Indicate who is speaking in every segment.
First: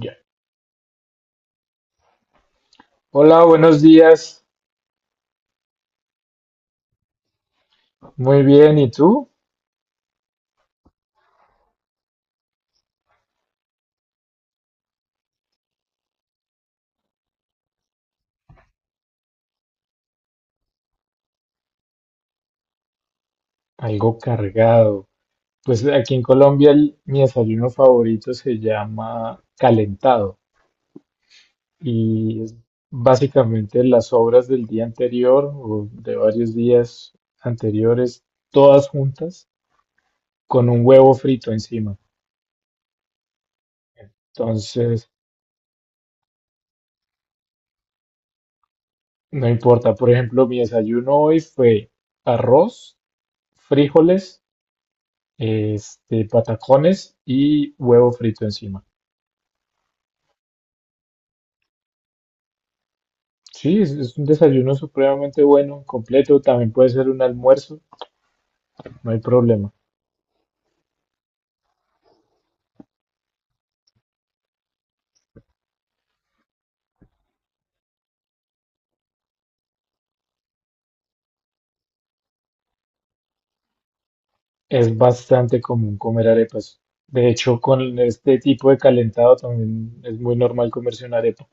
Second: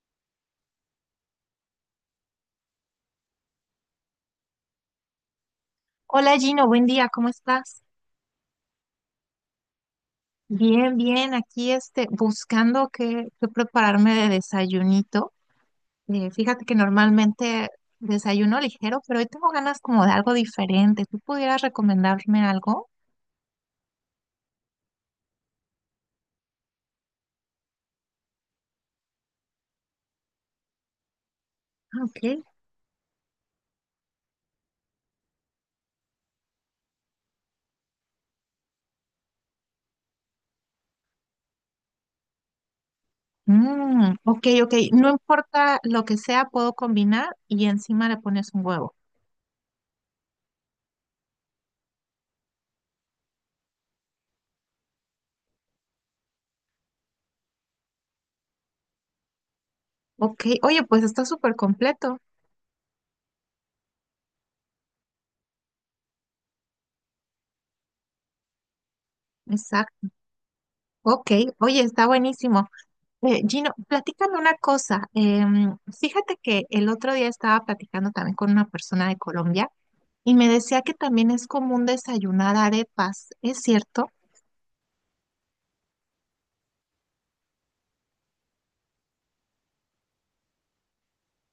Speaker 1: Ya. Hola, buenos días.
Speaker 2: Hola Gino, buen día, ¿cómo estás?
Speaker 1: Muy bien, ¿y tú?
Speaker 2: Bien, bien, aquí este, buscando qué prepararme de desayunito. Fíjate que normalmente desayuno ligero, pero hoy tengo ganas como de algo diferente. ¿Tú pudieras recomendarme algo?
Speaker 1: Algo cargado. Pues aquí en Colombia mi desayuno favorito se llama calentado
Speaker 2: Ah,
Speaker 1: y
Speaker 2: ok.
Speaker 1: es básicamente las sobras del día anterior o de varios días anteriores, todas juntas, con un huevo frito encima.
Speaker 2: Mm, ok, ok,
Speaker 1: Entonces,
Speaker 2: no importa lo que sea, puedo combinar y encima le pones un huevo.
Speaker 1: no importa. Por ejemplo, mi desayuno hoy fue arroz, frijoles, patacones y huevo frito encima.
Speaker 2: Ok, oye, pues está súper completo.
Speaker 1: Sí, es un desayuno supremamente bueno, completo, también puede ser un almuerzo, no hay problema.
Speaker 2: Exacto. Ok, oye, está buenísimo. Gino, platícame una cosa. Fíjate que el otro día estaba platicando también con una persona de Colombia y me decía que también es común desayunar arepas. ¿Es cierto?
Speaker 1: Es bastante común comer arepas. De hecho, con este tipo de calentado también es muy normal comerse una arepa.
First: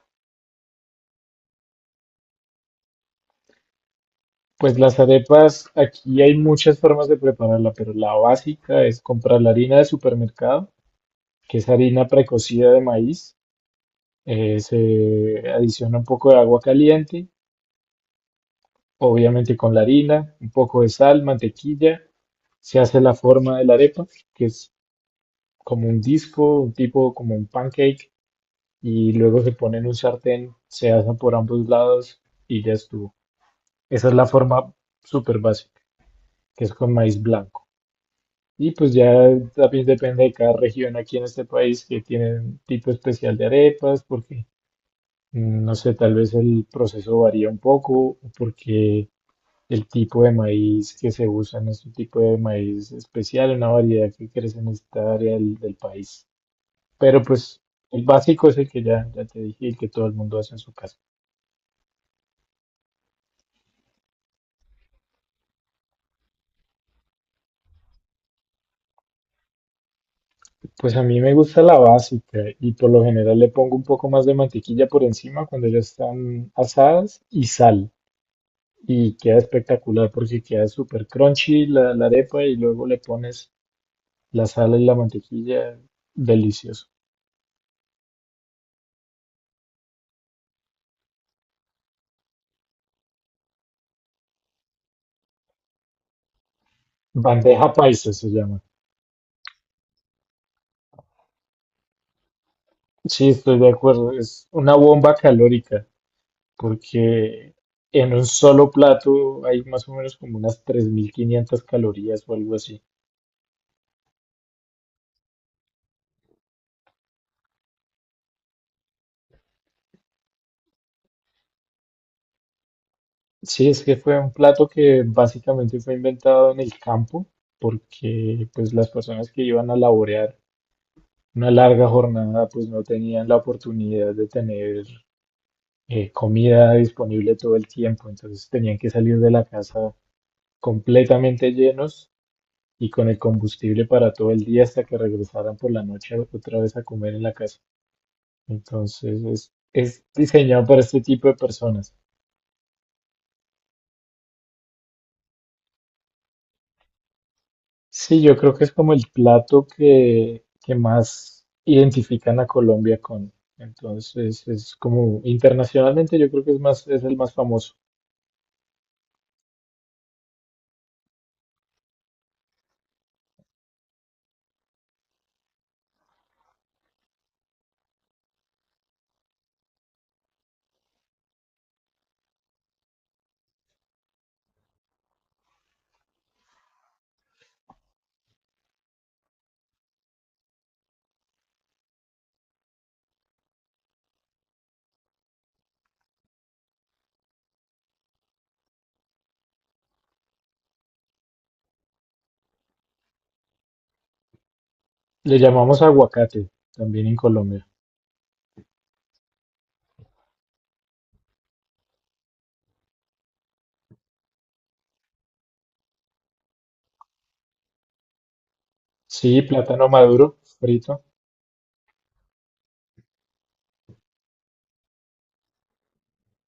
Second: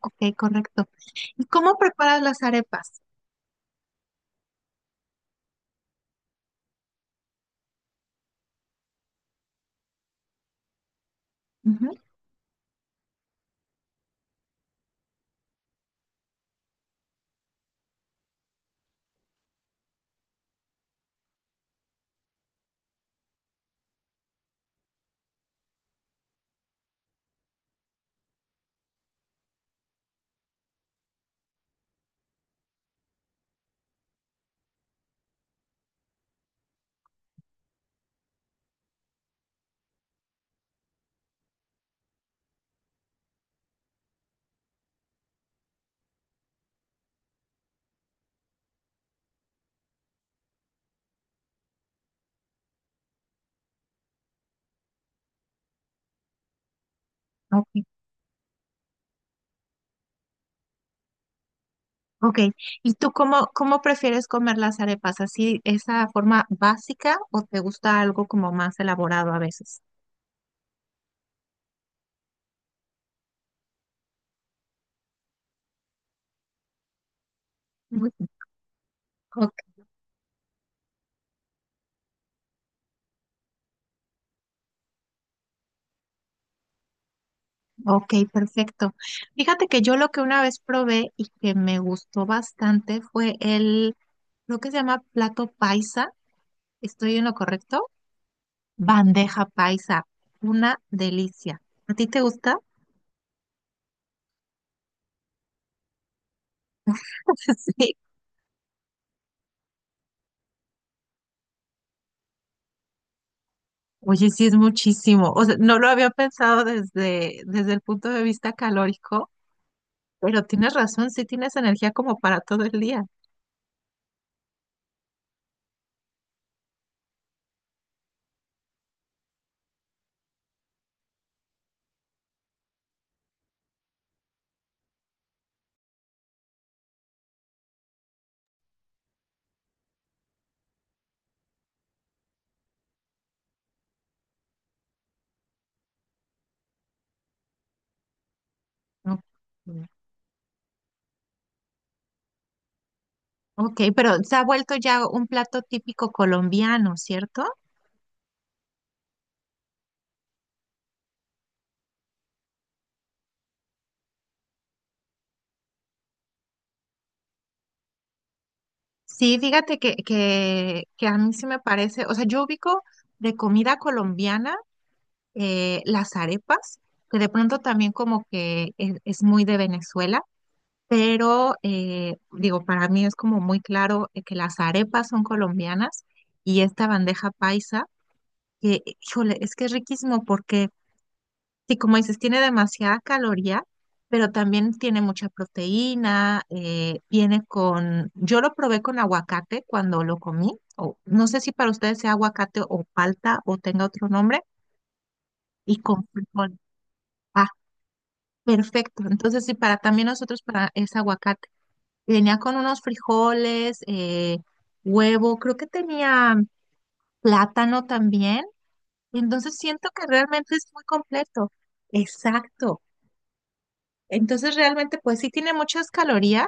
Speaker 2: Ok, correcto. ¿Y cómo preparas las arepas?
Speaker 1: Pues las arepas, aquí hay muchas formas de prepararla, pero la básica es comprar la harina de supermercado, que es
Speaker 2: Ujú.
Speaker 1: harina precocida de maíz. Se adiciona un poco de agua caliente, obviamente con la harina, un poco de sal, mantequilla, se hace la forma de la arepa, que es como un disco, tipo como un pancake, y luego se pone en un sartén, se asa por ambos lados y ya estuvo. Esa es la forma súper básica, que es con maíz blanco. Y pues ya también depende de cada región aquí en este país que tiene un tipo especial de arepas, porque no sé, tal vez el proceso varía un poco, o porque el tipo de maíz que se usa en este tipo de maíz especial, una variedad que crece en esta área del país. Pero pues
Speaker 2: Ok,
Speaker 1: el básico es el que ya te dije, el que todo el mundo hace en su casa.
Speaker 2: ok. ¿Y tú cómo prefieres comer las arepas? ¿Así, esa forma básica o te gusta algo como más elaborado a veces?
Speaker 1: Pues a mí me gusta la básica y por lo general le pongo un poco más de mantequilla por encima cuando ya están asadas y sal.
Speaker 2: Ujú.
Speaker 1: Y queda
Speaker 2: Ok.
Speaker 1: espectacular porque queda súper crunchy la arepa y luego le pones la sal y la mantequilla. Delicioso.
Speaker 2: Ok, perfecto. Fíjate que yo lo que una vez probé y que me gustó bastante fue el, lo que se llama plato paisa. ¿Estoy en lo
Speaker 1: Bandeja
Speaker 2: correcto?
Speaker 1: paisa se llama.
Speaker 2: Bandeja paisa. Una delicia. ¿A ti te gusta?
Speaker 1: Sí, estoy de acuerdo. Es una bomba calórica, porque
Speaker 2: Sí.
Speaker 1: en un solo plato hay más o menos como unas 3.500 calorías o algo así.
Speaker 2: Oye, sí es muchísimo. O sea, no lo había pensado desde el punto de vista calórico, pero tienes razón, sí tienes energía como para todo el día.
Speaker 1: Sí, es que fue un plato que básicamente fue inventado en el campo, porque pues las personas que iban a laborear una larga jornada pues no tenían la oportunidad de tener comida disponible todo el tiempo, entonces tenían que salir de la casa completamente llenos y con el combustible para todo el día hasta que regresaran por la noche otra vez a comer en la casa.
Speaker 2: Ok.
Speaker 1: Entonces es diseñado para este tipo de personas.
Speaker 2: Ok, pero se ha vuelto ya un plato típico colombiano, ¿cierto?
Speaker 1: Sí, yo creo que es como el plato que más identifican a Colombia con. Entonces es como internacionalmente yo creo que es es el más famoso.
Speaker 2: Sí, fíjate que a mí sí me parece, o sea, yo ubico de comida colombiana las arepas, que de pronto también como que es muy de Venezuela, pero digo, para mí es como muy claro que las arepas son colombianas y esta bandeja paisa, que, híjole, es que es riquísimo porque sí, como dices, tiene demasiada caloría, pero también tiene mucha proteína, viene con, yo lo probé con aguacate cuando lo comí, o no sé si para ustedes sea aguacate o palta o tenga otro nombre,
Speaker 1: Le
Speaker 2: y
Speaker 1: llamamos
Speaker 2: con
Speaker 1: aguacate
Speaker 2: frijol.
Speaker 1: también en
Speaker 2: Ah,
Speaker 1: Colombia.
Speaker 2: perfecto. Entonces sí, para también nosotros para es aguacate. Y venía con unos frijoles, huevo, creo que tenía plátano también.
Speaker 1: Sí,
Speaker 2: Entonces
Speaker 1: plátano
Speaker 2: siento que
Speaker 1: maduro,
Speaker 2: realmente es muy
Speaker 1: frito.
Speaker 2: completo. Exacto. Entonces realmente pues sí tiene muchas calorías,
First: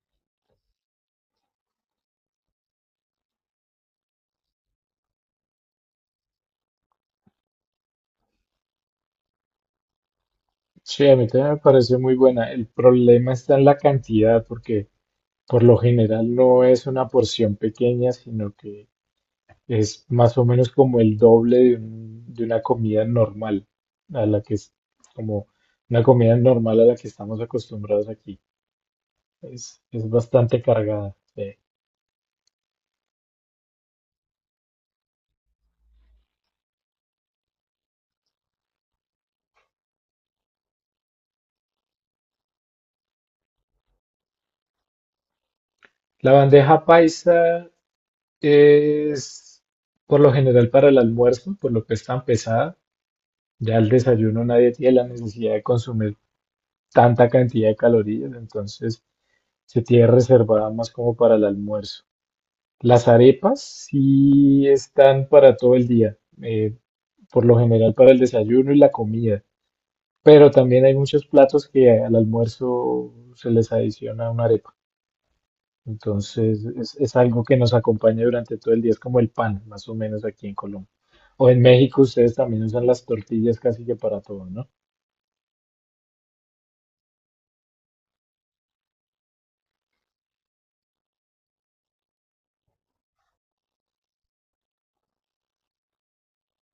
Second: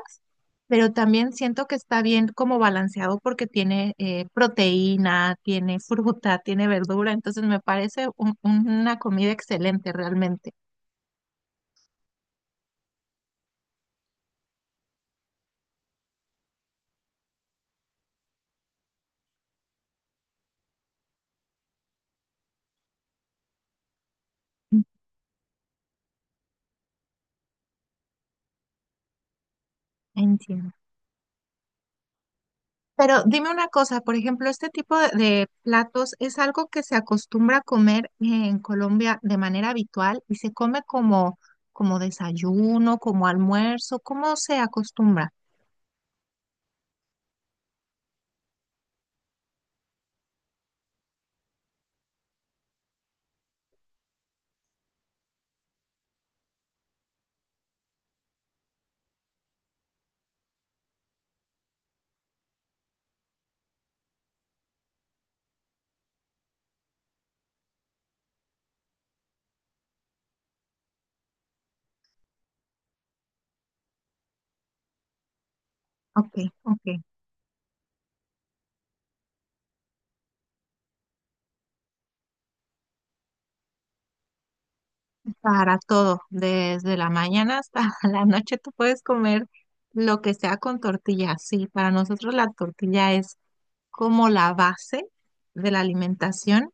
Speaker 2: pero también siento que está bien como balanceado porque tiene proteína, tiene fruta, tiene verdura, entonces me parece una comida excelente realmente.
Speaker 1: Sí, a mí también me parece muy buena. El problema está en la cantidad, porque por lo general no es una porción pequeña, sino que es más o menos como el doble de una comida normal, a la que es como una comida normal a la que estamos acostumbrados aquí. Es bastante
Speaker 2: Entiendo.
Speaker 1: cargada, sí.
Speaker 2: Pero dime una cosa, por ejemplo, este tipo de platos es algo que se acostumbra a comer en Colombia de manera habitual y se come como, como desayuno, como almuerzo, ¿cómo se acostumbra?
Speaker 1: La bandeja paisa es por lo general para el almuerzo, por lo que es tan pesada. Ya al desayuno nadie tiene la necesidad de consumir tanta cantidad de calorías, entonces se tiene reservada más como para el almuerzo. Las arepas sí están para todo el día. Por lo general para el desayuno y la comida. Pero también hay muchos platos que al almuerzo se les adiciona una arepa.
Speaker 2: Ok,
Speaker 1: Entonces
Speaker 2: ok.
Speaker 1: es algo que nos acompaña durante todo el día, es como el pan, más o menos aquí en Colombia. ¿O en México ustedes también usan las tortillas casi que para todo, no?
Speaker 2: Para todo, desde la mañana hasta la noche tú puedes comer lo que sea con tortilla. Sí, para nosotros la tortilla es como la base de la alimentación.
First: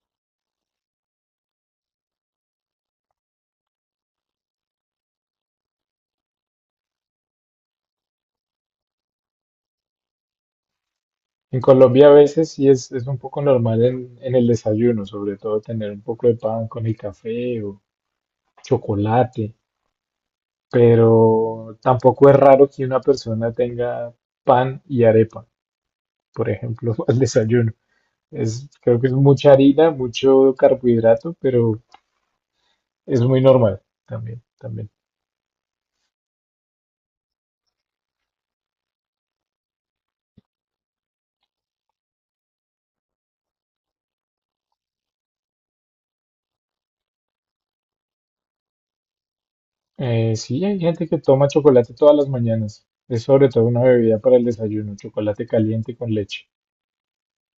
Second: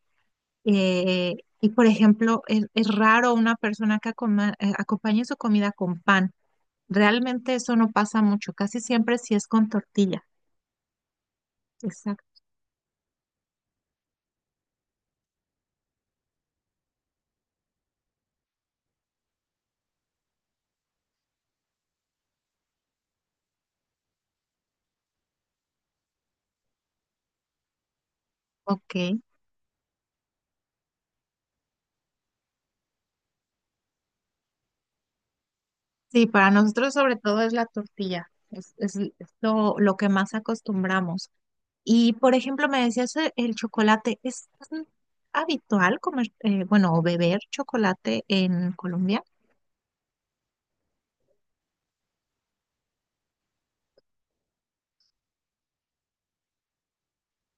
Speaker 2: eh, y por ejemplo, es raro una persona que acompañe su comida con pan. Realmente eso no pasa mucho, casi siempre sí es con tortilla.
Speaker 1: En Colombia a
Speaker 2: Exacto.
Speaker 1: veces sí es un poco normal en el desayuno, sobre todo tener un poco de pan con el café o chocolate, pero tampoco es raro que una persona tenga pan y arepa, por ejemplo, al desayuno. Es,
Speaker 2: Ok.
Speaker 1: creo que es mucha harina, mucho carbohidrato, pero es muy normal también, también.
Speaker 2: Sí, para nosotros sobre todo es la tortilla. Es lo que más acostumbramos. Y, por ejemplo, me decías el chocolate, ¿es habitual comer, bueno, o beber chocolate en Colombia?
Speaker 1: Sí, hay gente que toma chocolate todas las mañanas. Es sobre todo una bebida para el desayuno, chocolate caliente con leche.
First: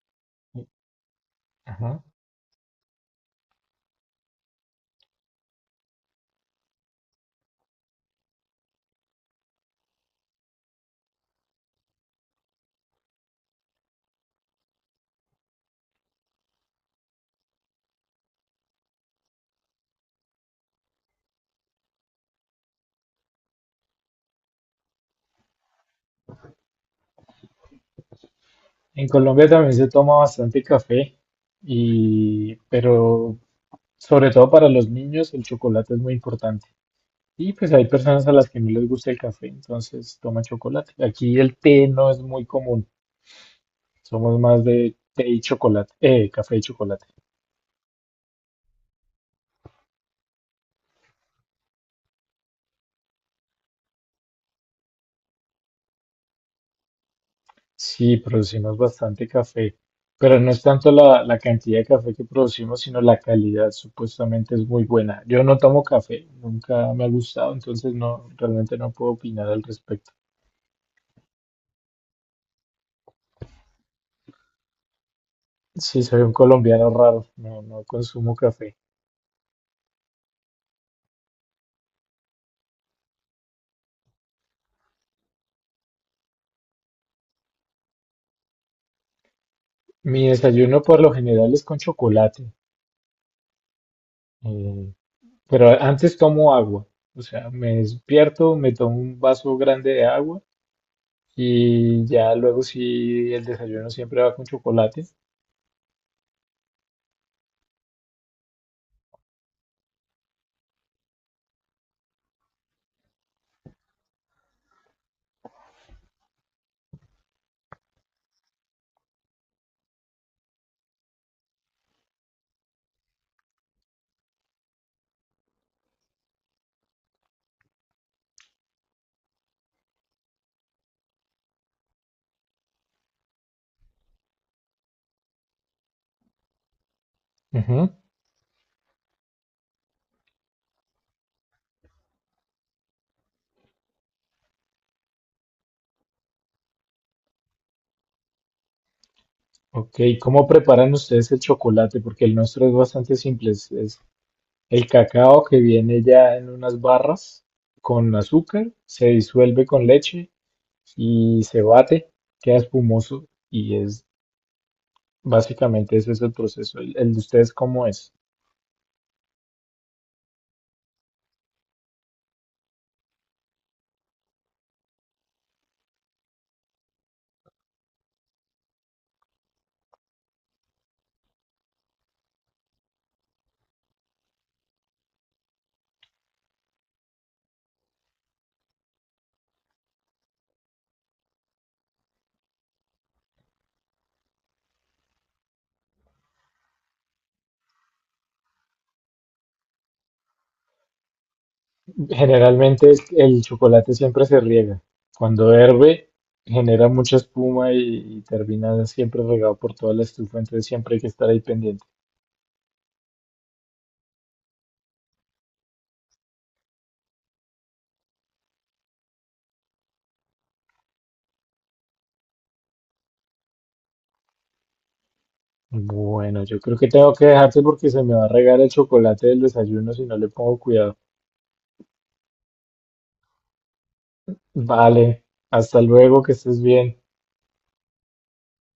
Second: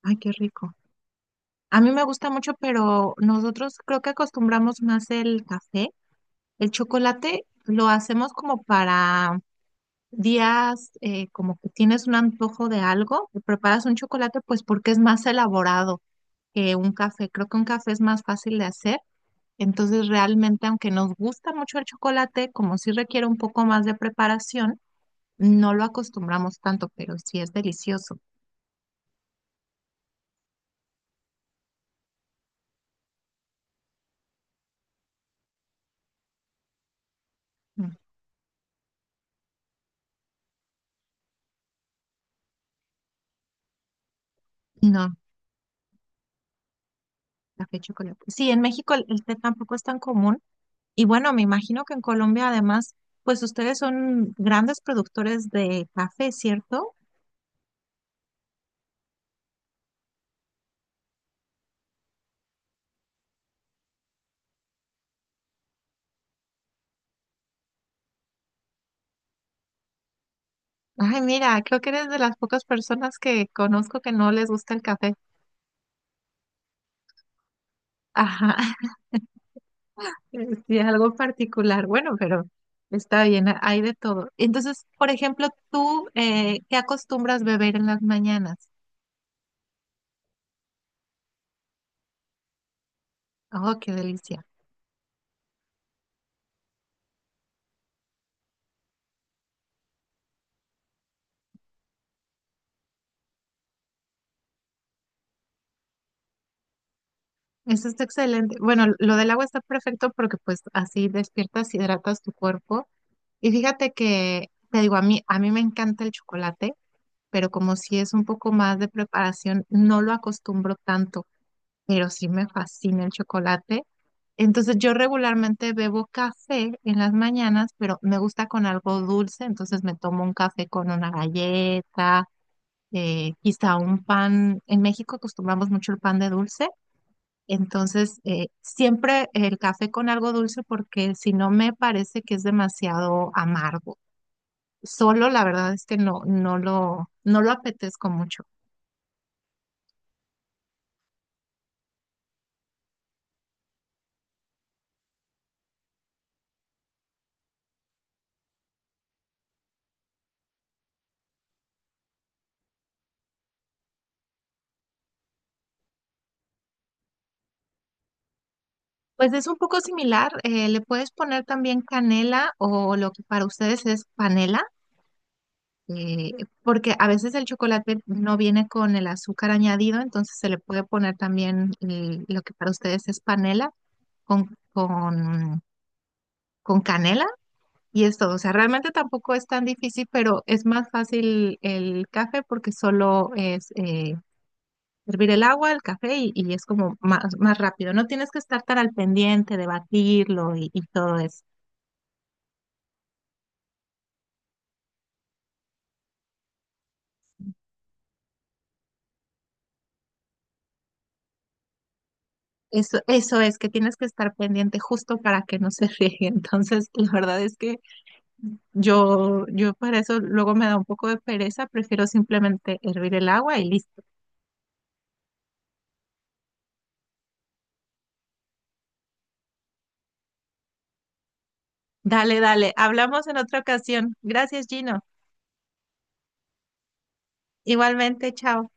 Speaker 2: Ay, qué rico. A mí
Speaker 1: Ajá.
Speaker 2: me gusta mucho, pero nosotros creo que acostumbramos más el café. El chocolate lo hacemos como para días, como que tienes un antojo de algo, te preparas un chocolate, pues porque es más elaborado que un café. Creo que un café es más fácil de hacer. Entonces, realmente, aunque nos gusta mucho el chocolate, como sí requiere un poco más de preparación, no lo acostumbramos tanto, pero sí es delicioso.
Speaker 1: En Colombia también se toma bastante café pero sobre todo para los niños el chocolate es muy importante. Y pues hay
Speaker 2: Mm.
Speaker 1: personas a las que no les gusta el café, entonces toman chocolate. Aquí el té no es muy común. Somos más de
Speaker 2: No,
Speaker 1: té y chocolate, café y chocolate.
Speaker 2: café chocolate. Sí, en México el té tampoco es tan común. Y bueno, me imagino que en Colombia, además, pues ustedes son grandes productores de café, ¿cierto?
Speaker 1: Sí, producimos bastante café, pero no es tanto la cantidad de café que producimos, sino la calidad, supuestamente es muy buena. Yo no tomo café, nunca me ha gustado, entonces no, realmente no puedo opinar al respecto.
Speaker 2: Ay, mira, creo que eres de las pocas personas que conozco que no les gusta el café.
Speaker 1: Sí, soy un colombiano raro, no, no consumo
Speaker 2: Ajá.
Speaker 1: café.
Speaker 2: Sí, es algo particular, bueno, pero está bien, hay de todo. Entonces, por ejemplo, tú, ¿qué acostumbras beber en las mañanas?
Speaker 1: Mi desayuno por lo general es con chocolate,
Speaker 2: Oh, qué delicia.
Speaker 1: eh, pero antes tomo agua, o sea, me despierto, me tomo un vaso grande de agua. Y ya luego sí, el desayuno siempre va con chocolate.
Speaker 2: Eso está excelente. Bueno, lo del agua está perfecto porque pues así despiertas, hidratas tu cuerpo. Y fíjate que, te digo, a mí me encanta el chocolate, pero como si es un poco más de preparación, no lo acostumbro tanto. Pero sí me fascina el chocolate. Entonces yo regularmente bebo café en las mañanas, pero me gusta con algo dulce, entonces me tomo un café con una galleta, quizá un pan. En México acostumbramos mucho el pan de dulce,
Speaker 1: Ujú.
Speaker 2: entonces siempre el café con algo dulce porque si no me parece que es demasiado amargo. Solo la verdad es que no, no lo apetezco mucho.
Speaker 1: Ok, ¿cómo preparan ustedes el chocolate? Porque el nuestro es bastante simple. Es el cacao que viene ya en unas barras con azúcar, se disuelve con leche y se bate, queda espumoso y es básicamente ese es el proceso. El de ustedes cómo es?
Speaker 2: Pues es un poco similar, le puedes poner también canela o lo que para ustedes es panela, eh, porque a veces el chocolate no viene con el azúcar añadido, entonces se le puede poner también lo que para ustedes es panela con, con, con canela y es todo. O sea, realmente tampoco es tan difícil, pero es más fácil el café porque solo es hervir el agua, el café y es como más rápido. No tienes que estar tan al pendiente de batirlo y todo eso.
Speaker 1: Generalmente el chocolate siempre se riega. Cuando hierve, genera mucha espuma y termina siempre regado por toda la estufa, entonces siempre hay que estar ahí pendiente.
Speaker 2: Eso es que tienes que estar pendiente justo para que no se riegue. Entonces, la verdad es que yo para eso luego me da un poco de pereza, prefiero simplemente hervir el agua y listo.
Speaker 1: Bueno, yo creo que tengo que dejarte porque se me va a regar el chocolate del desayuno si no le pongo cuidado.
Speaker 2: Dale, dale, hablamos en otra ocasión. Gracias, Gino.
Speaker 1: Vale, hasta luego, que estés bien.
Speaker 2: Igualmente, chao.